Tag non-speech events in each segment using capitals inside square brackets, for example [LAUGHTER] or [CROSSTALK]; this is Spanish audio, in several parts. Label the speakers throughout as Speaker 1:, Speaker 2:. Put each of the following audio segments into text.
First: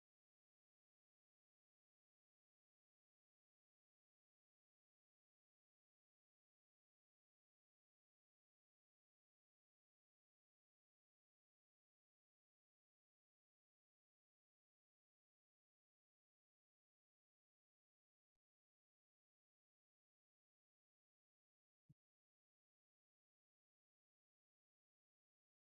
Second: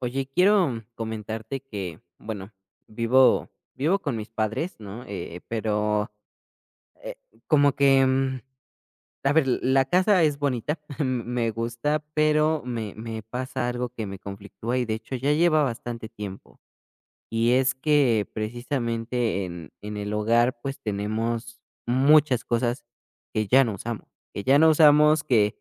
Speaker 1: Oye, quiero comentarte que, bueno, vivo con mis padres, ¿no? Pero eh, como que, mm, a ver, la casa es bonita, [LAUGHS] me gusta, pero me pasa algo que me conflictúa y de hecho ya lleva bastante tiempo. Y es que precisamente en el hogar pues tenemos muchas cosas que ya no usamos, que ya no usamos, que,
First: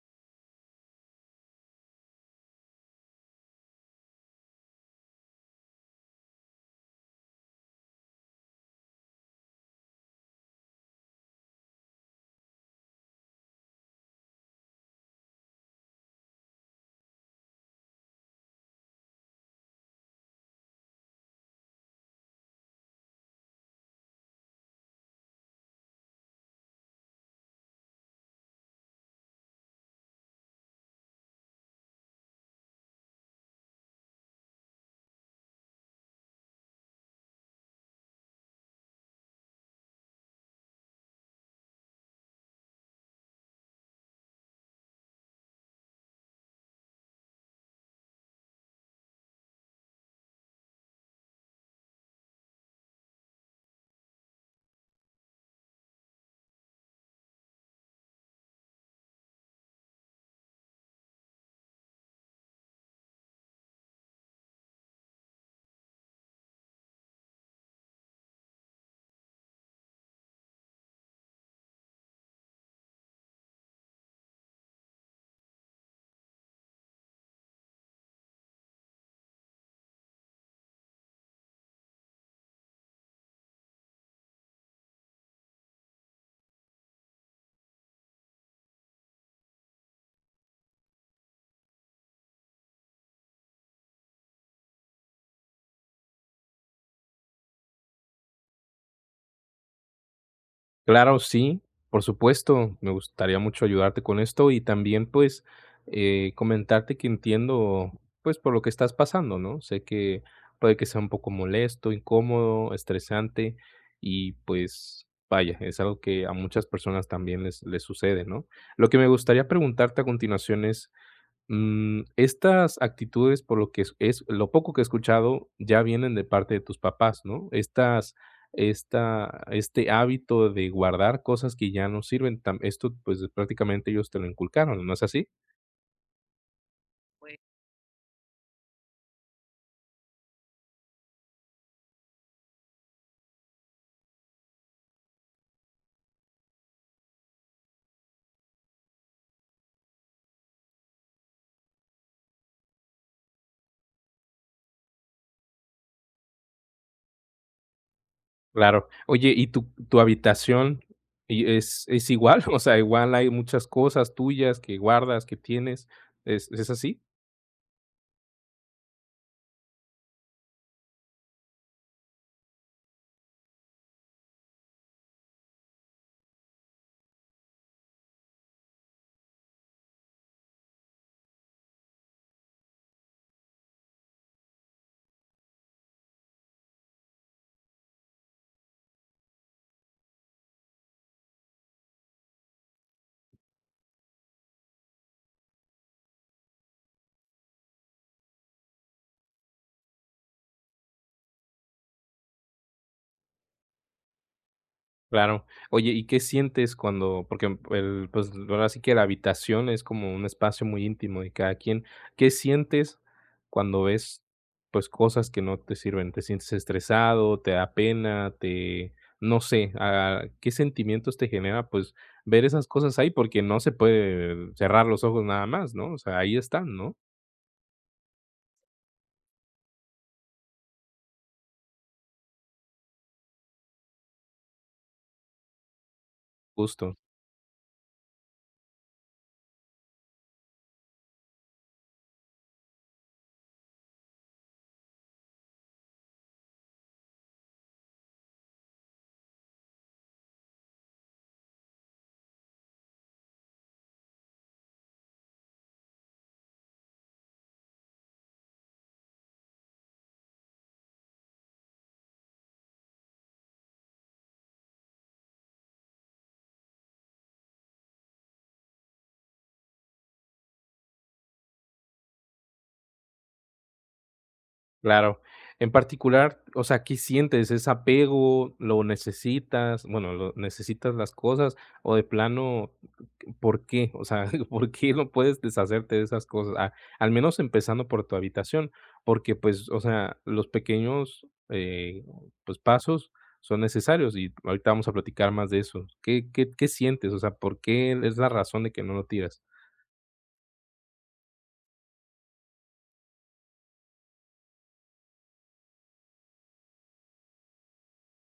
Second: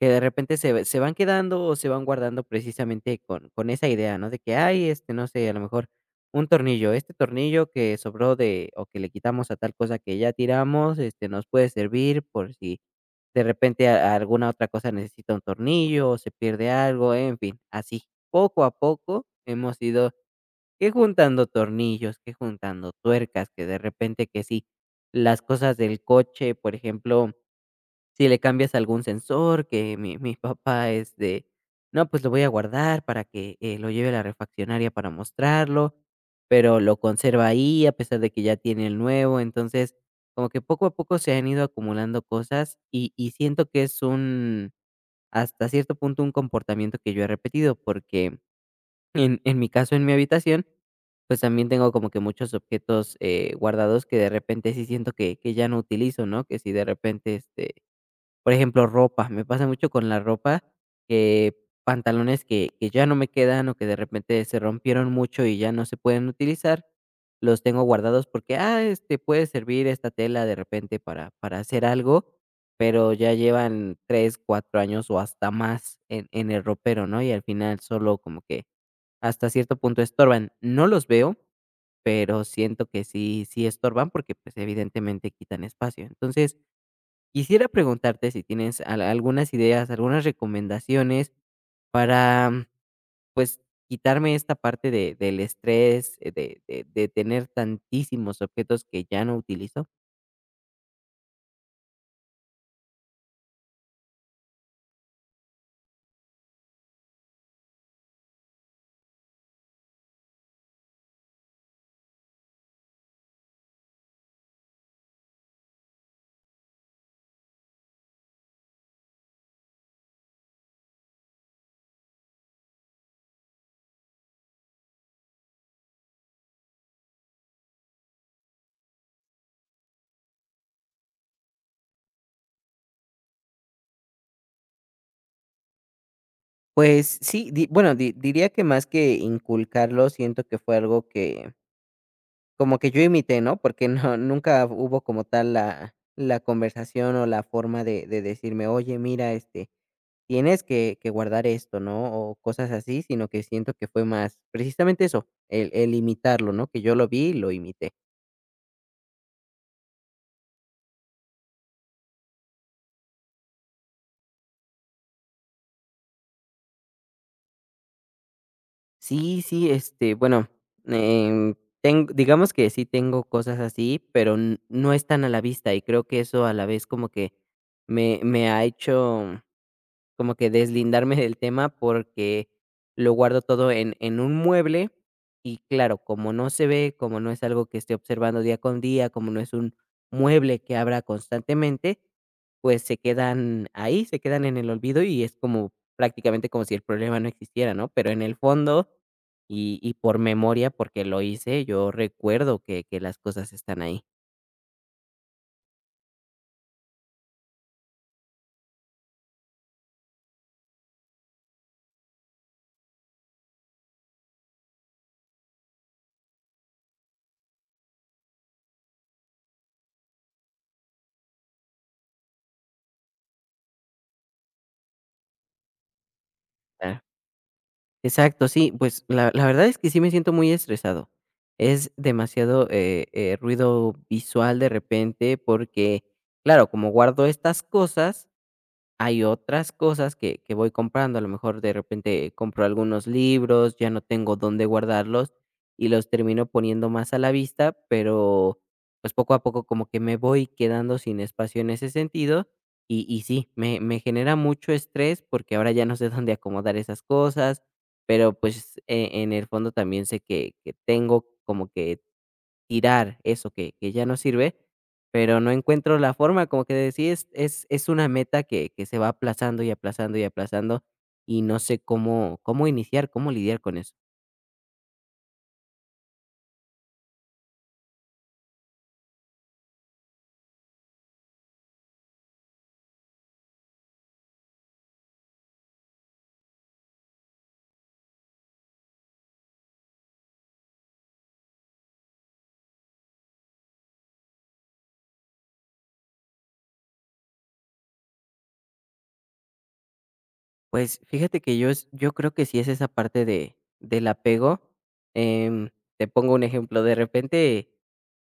Speaker 1: que de repente se van quedando o se van guardando precisamente con esa idea, ¿no? De que hay, este, no sé, a lo mejor un tornillo, este tornillo que sobró de o que le quitamos a tal cosa que ya tiramos, este, nos puede servir por si de repente a alguna otra cosa necesita un tornillo o se pierde algo, en fin, así. Poco a poco hemos ido que juntando tornillos, que juntando tuercas, que de repente que sí, las cosas del coche, por ejemplo, si le cambias algún sensor, que mi papá es de: "No, pues lo voy a guardar para que, lo lleve a la refaccionaria para mostrarlo", pero lo conserva ahí a pesar de que ya tiene el nuevo. Entonces, como que poco a poco se han ido acumulando cosas y siento que es un hasta cierto punto, un comportamiento que yo he repetido, porque en mi caso, en mi habitación, pues, también tengo como que muchos objetos, guardados que de repente sí siento que ya no utilizo, ¿no? Que si de repente, este, por ejemplo, ropa, me pasa mucho con la ropa, que pantalones que ya no me quedan o que de repente se rompieron mucho y ya no se pueden utilizar, los tengo guardados porque, este, puede servir esta tela de repente para hacer algo, pero ya llevan 3 4 años o hasta más en el ropero, ¿no? Y al final solo como que hasta cierto punto estorban. No los veo, pero siento que sí estorban porque, pues, evidentemente quitan espacio. Entonces, quisiera preguntarte si tienes al algunas ideas, algunas recomendaciones para, pues, quitarme esta parte de del estrés, de tener tantísimos objetos que ya no utilizo.
Speaker 2: Claro, sí, por supuesto, me gustaría mucho ayudarte con esto y también pues comentarte que entiendo pues por lo que estás pasando, ¿no? Sé que puede que sea un poco molesto, incómodo, estresante y pues vaya, es algo que a muchas personas también les sucede, ¿no? Lo que me gustaría preguntarte a continuación es, estas actitudes, por lo que es lo poco que he escuchado, ya vienen de parte de tus papás, ¿no? Esta este hábito de guardar cosas que ya no sirven, tam esto, pues, prácticamente ellos te lo inculcaron, ¿no es así?
Speaker 1: Pues sí, di bueno, di diría que más que inculcarlo, siento que fue algo que como que yo imité, ¿no? Porque no [LAUGHS] nunca hubo como tal la conversación o la forma de decirme: "Oye, mira, este, tienes que guardar esto, ¿no? O cosas así", sino que siento que fue más precisamente eso, el imitarlo, ¿no? Que yo lo vi y lo imité.
Speaker 2: Claro. Oye, ¿y tu habitación y es igual? [LAUGHS] O sea, igual hay muchas cosas tuyas que guardas, que tienes, ¿es así?
Speaker 1: Sí, sí, este, bueno, em, ten digamos que sí tengo cosas así, pero n no están a la vista, y creo que eso a la vez como que me ha hecho como que deslindarme del tema porque lo guardo todo en un mueble y claro, como no se ve, como no es algo que esté observando día con día, como no es un mueble que abra constantemente, pues se quedan ahí, se quedan en el olvido y es como prácticamente como si el problema no existiera, ¿no? Pero en el fondo y por memoria, porque lo hice, yo recuerdo que las cosas están ahí.
Speaker 2: Claro. Oye, ¿y qué sientes cuando? Porque el, pues ahora sí que la habitación es como un espacio muy íntimo de cada quien. ¿Qué sientes cuando ves pues cosas que no te sirven? ¿Te sientes estresado? ¿Te da pena? ¿Te, no sé, qué sentimientos te genera pues ver esas cosas ahí? Porque no se puede cerrar los ojos nada más, ¿no? O sea, ahí están, ¿no?
Speaker 1: Exacto, sí, pues la verdad es que sí me siento muy estresado. Es demasiado, ruido visual de repente porque, claro, como
Speaker 2: Justo.
Speaker 1: guardo estas cosas, hay otras cosas que voy comprando, a lo mejor de repente compro algunos libros, ya no tengo dónde guardarlos y los termino poniendo más a la vista, pero, pues, poco a poco como que me voy quedando sin espacio en ese sentido y sí, me genera mucho estrés porque ahora ya no sé dónde acomodar esas cosas, pero, pues, en el fondo también sé que tengo como que tirar eso que ya no sirve, pero no encuentro la forma, como que sí es una meta que se va aplazando y aplazando y aplazando, y no sé cómo iniciar, cómo lidiar con eso.
Speaker 2: Claro. En particular, o sea, ¿qué sientes? ¿Es apego? ¿Lo necesitas? Bueno, ¿lo necesitas las cosas? O de plano, ¿por qué? O sea, [LAUGHS] ¿por qué no puedes deshacerte de esas cosas? Al menos empezando por tu habitación, porque pues, o sea, los pequeños pues, pasos son necesarios y ahorita vamos a platicar más de eso. Qué sientes? O sea, ¿por qué es la razón de que no lo tiras?
Speaker 1: Pues, fíjate que yo creo que sí es esa parte de del apego, em, te pongo un ejemplo, de repente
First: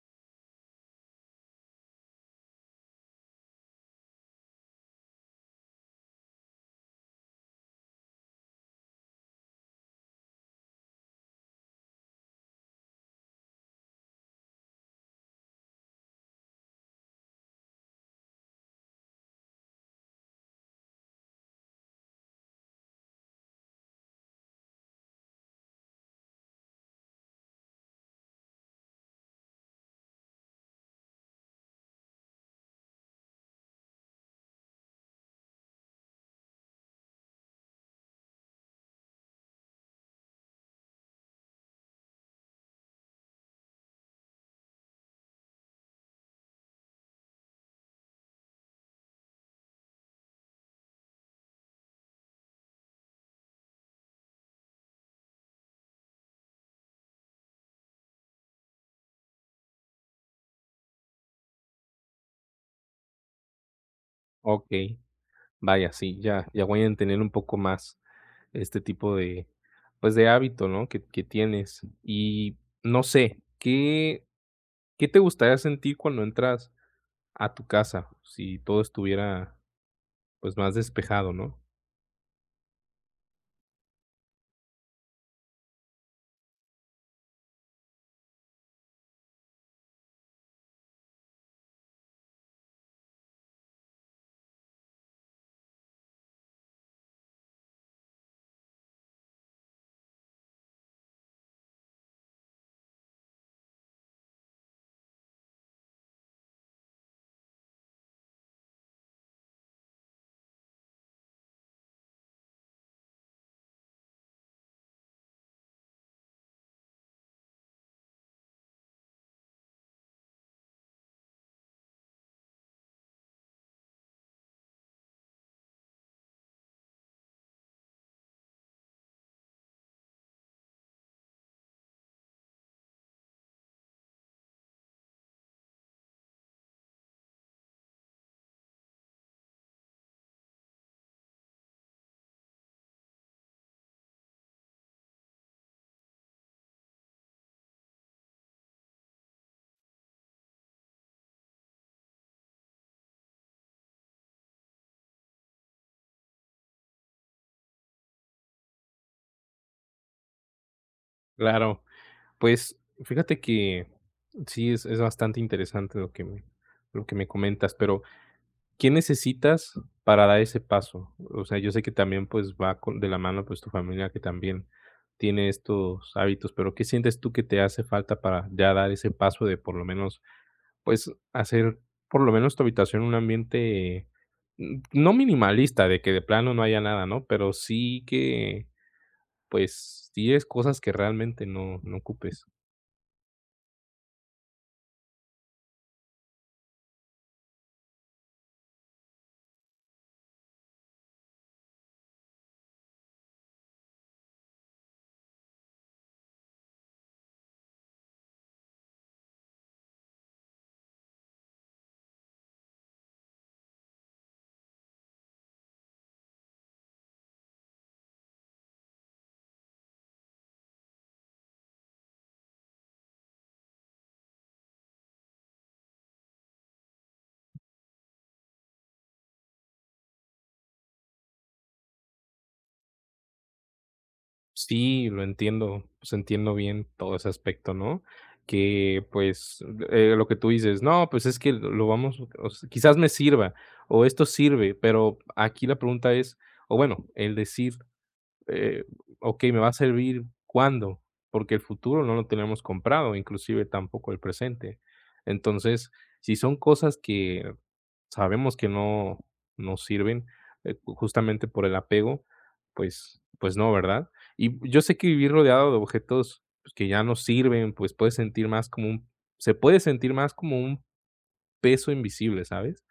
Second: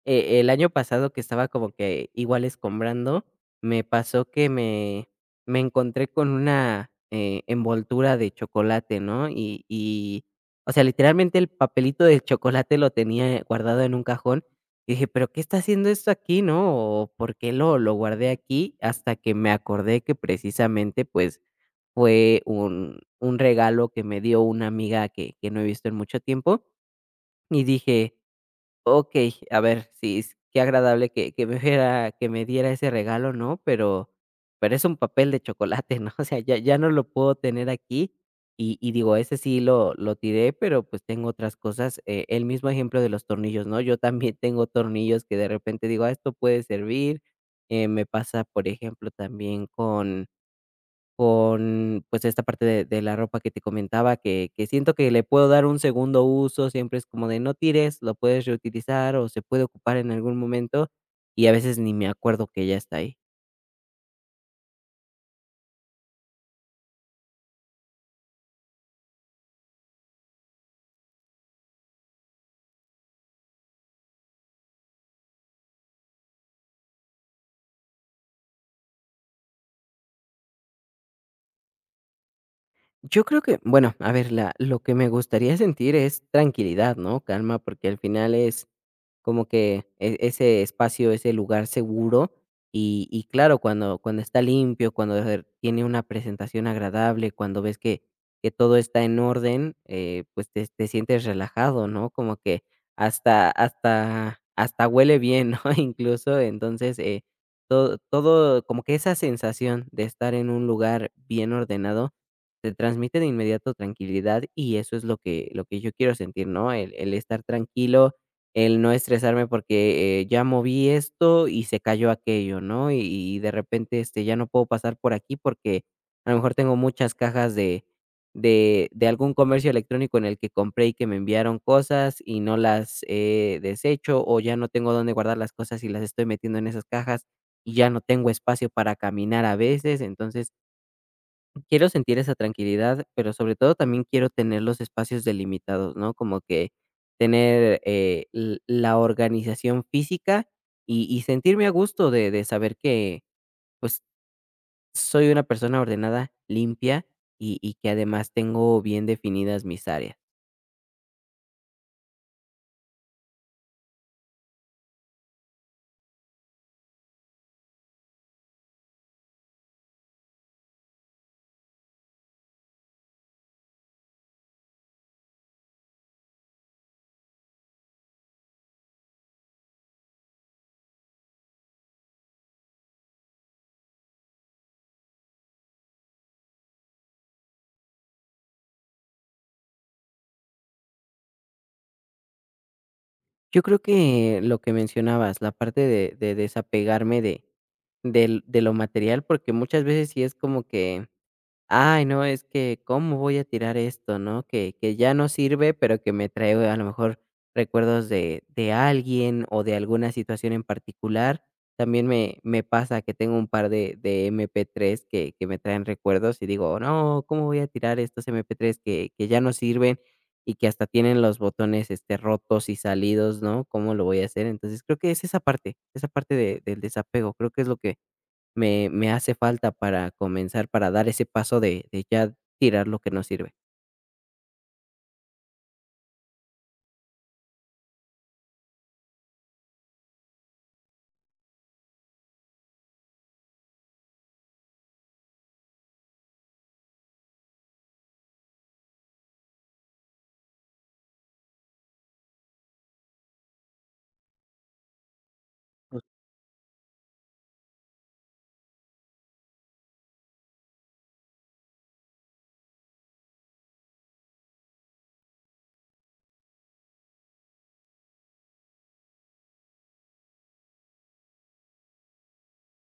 Speaker 1: El año pasado que estaba como que igual escombrando, me pasó que me encontré con una, envoltura de chocolate, ¿no? O sea, literalmente el papelito del chocolate lo tenía guardado en un cajón, y dije: "¿Pero qué está haciendo esto aquí, no? O, ¿por qué lo guardé aquí?". Hasta que me acordé que precisamente, pues, fue un regalo que me dio una amiga que no he visto en mucho tiempo, y dije: "Okey, a ver, sí, s qué agradable que me hubiera que me diera ese regalo, ¿no? Pero es un papel de chocolate", ¿no? [LAUGHS] O sea, ya no lo puedo tener aquí, y digo, ese sí lo tiré, pero, pues, tengo otras cosas, el mismo ejemplo de los tornillos, ¿no? Yo también [LAUGHS] tengo tornillos que de repente digo: "Ah, esto puede servir". Me pasa, por ejemplo, también con, pues, esta parte de la ropa que te comentaba que siento que le puedo dar un segundo uso, siempre es como de: "No tires, lo puedes reutilizar o se puede ocupar en algún momento", y a veces ni me acuerdo que ya está ahí.
Speaker 2: Ok, vaya, sí, ya, ya voy a entender un poco más. Este tipo de, pues, de hábito, ¿no? Que tienes. Y no sé, ¿qué, ¿qué te gustaría sentir cuando entras a tu casa? Si todo estuviera, pues, más despejado, ¿no?
Speaker 1: Yo creo que, bueno, a ver, la lo que me gustaría sentir es tranquilidad, ¿no? Calma, porque al final es como que ese espacio, ese lugar seguro. Y claro, cuando está limpio, tiene una presentación agradable, cuando ves que todo está en orden, pues te sientes relajado, ¿no? Como que hasta huele bien, ¿no? [LAUGHS] Incluso, entonces, como que esa sensación de estar en un lugar bien ordenado, te transmite de inmediato tranquilidad y eso es lo lo que yo quiero sentir, ¿no? El estar tranquilo, el no estresarme porque, ya moví esto y se cayó aquello, ¿no? Y de repente, este, ya no puedo pasar por aquí porque a lo mejor tengo muchas cajas de algún comercio electrónico en el que compré y que me enviaron cosas y no las he deshecho, o ya no tengo dónde guardar las cosas y las estoy metiendo en esas cajas y ya no tengo espacio para caminar a veces. Entonces, quiero sentir esa tranquilidad, pero sobre todo también quiero tener los espacios delimitados, ¿no? Como que tener la organización física y sentirme a gusto de saber que pues soy una persona ordenada, limpia y que además tengo bien definidas mis áreas.
Speaker 2: Claro, pues, fíjate que sí, es bastante interesante lo que me comentas, pero ¿qué necesitas para dar ese paso? O sea, yo sé que también, pues, va con de la mano, pues, tu familia que también tiene estos hábitos, pero, ¿qué sientes tú que te hace falta para ya dar ese paso de por lo menos, pues, hacer por lo menos tu habitación un ambiente, no minimalista, de que de plano no haya nada, ¿no? Pero sí que, pues, tienes cosas que realmente no ocupes.
Speaker 1: Yo creo que lo que mencionabas, la parte de desapegarme de lo material, porque muchas veces sí es como que "Ay, no, es que, ¿cómo voy a tirar esto?", ¿no? Que ya no sirve, pero que me trae, a lo mejor, recuerdos de alguien o de alguna situación en particular. También me pasa que tengo un par de MP3 que me traen recuerdos y digo: "No, ¿cómo voy a tirar estos MP3 que ya no sirven y que hasta tienen los botones, este, rotos y salidos, no? ¿Cómo lo voy a hacer?". Entonces, creo que es esa parte de del desapego, creo que es lo que me hace falta para comenzar, para dar ese paso de ya tirar lo que no sirve.
Speaker 2: Sí, lo entiendo, pues entiendo bien todo ese aspecto, ¿no? Que pues, lo que tú dices, no, pues es que lo vamos, o s quizás me sirva o esto sirve, pero aquí la pregunta es, o bueno, el decir, eh, okey, ¿me va a servir cuándo? Porque el futuro no lo tenemos comprado, inclusive tampoco el presente. Entonces, si son cosas que sabemos que no sirven, justamente por el apego, pues pues no, ¿verdad? Y yo sé que vivir rodeado de objetos, pues, que ya no sirven, pues, puede sentir más como un se puede sentir más como un peso invisible, ¿sabes?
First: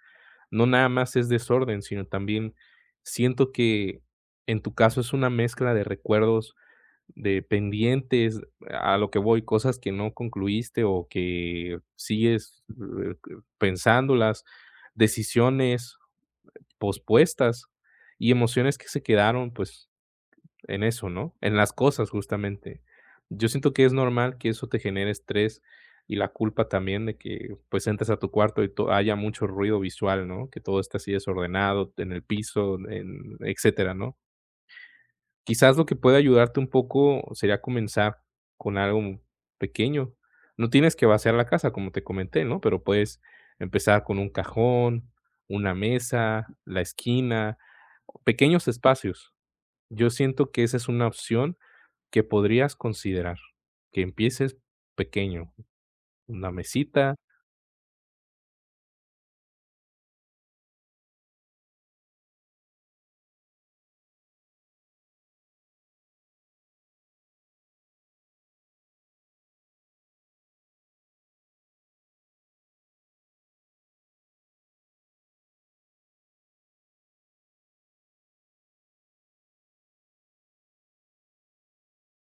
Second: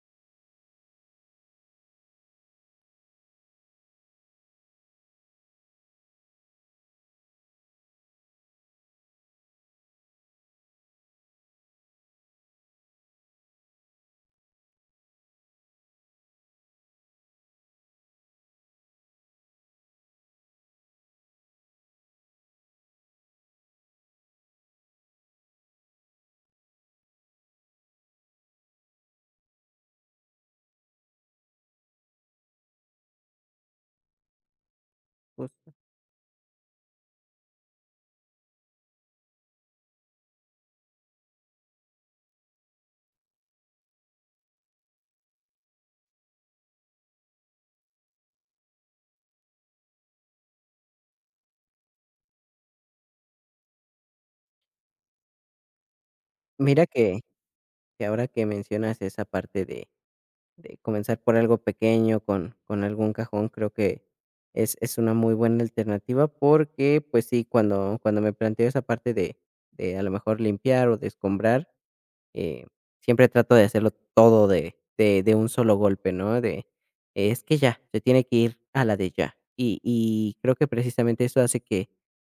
Speaker 2: No nada más es desorden, sino también siento que en tu caso es una mezcla de recuerdos, de pendientes, a lo que voy, cosas que no concluiste o que sigues, pensándolas, decisiones, pospuestas y emociones que se quedaron, pues, en eso, ¿no? En las cosas, justamente. Yo siento que es normal que eso te genere estrés y la culpa también de que, pues, entres a tu cuarto y to haya mucho ruido visual, ¿no? Que todo esté así desordenado en el piso, en etcétera, ¿no?
Speaker 1: Justo.
Speaker 2: Quizás lo que puede ayudarte un poco sería comenzar con algo pequeño. No tienes que vaciar la casa, como te comenté, ¿no? Pero puedes empezar con un cajón, una mesa, la esquina, pequeños espacios. Yo siento que esa es una opción que podrías considerar, que empieces pequeño, una
Speaker 1: Mira
Speaker 2: mesita.
Speaker 1: que ahora que mencionas esa parte de comenzar por algo pequeño, con algún cajón, creo que es una muy buena alternativa porque, pues sí, cuando me planteo esa parte de a lo mejor limpiar o de escombrar, Eh, siempre trato de hacerlo todo de un solo golpe, ¿no? De, es que ya, se tiene que ir a la de ya. Y creo que precisamente eso hace que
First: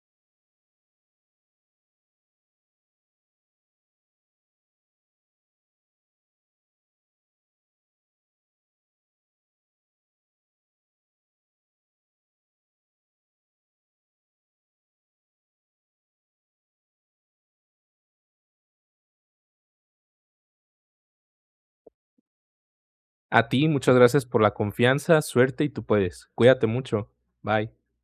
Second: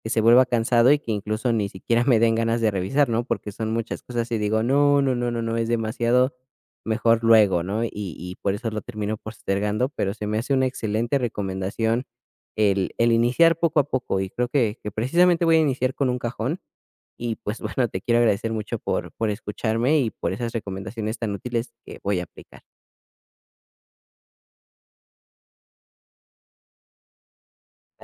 Speaker 1: se vuelva cansado y que incluso ni siquiera me den ganas de revisar, ¿no? Porque son muchas cosas y digo: "No, no, no, no, no, es demasiado, mejor luego", ¿no? Y por eso lo termino postergando, pero se me hace una excelente recomendación el iniciar poco a poco, y creo que precisamente voy a iniciar con un cajón y pues bueno, te quiero agradecer mucho por escucharme y por esas recomendaciones tan útiles que voy a aplicar.
Speaker 2: A ti, muchas gracias por la confianza, suerte y tú puedes. Cuídate mucho. Bye.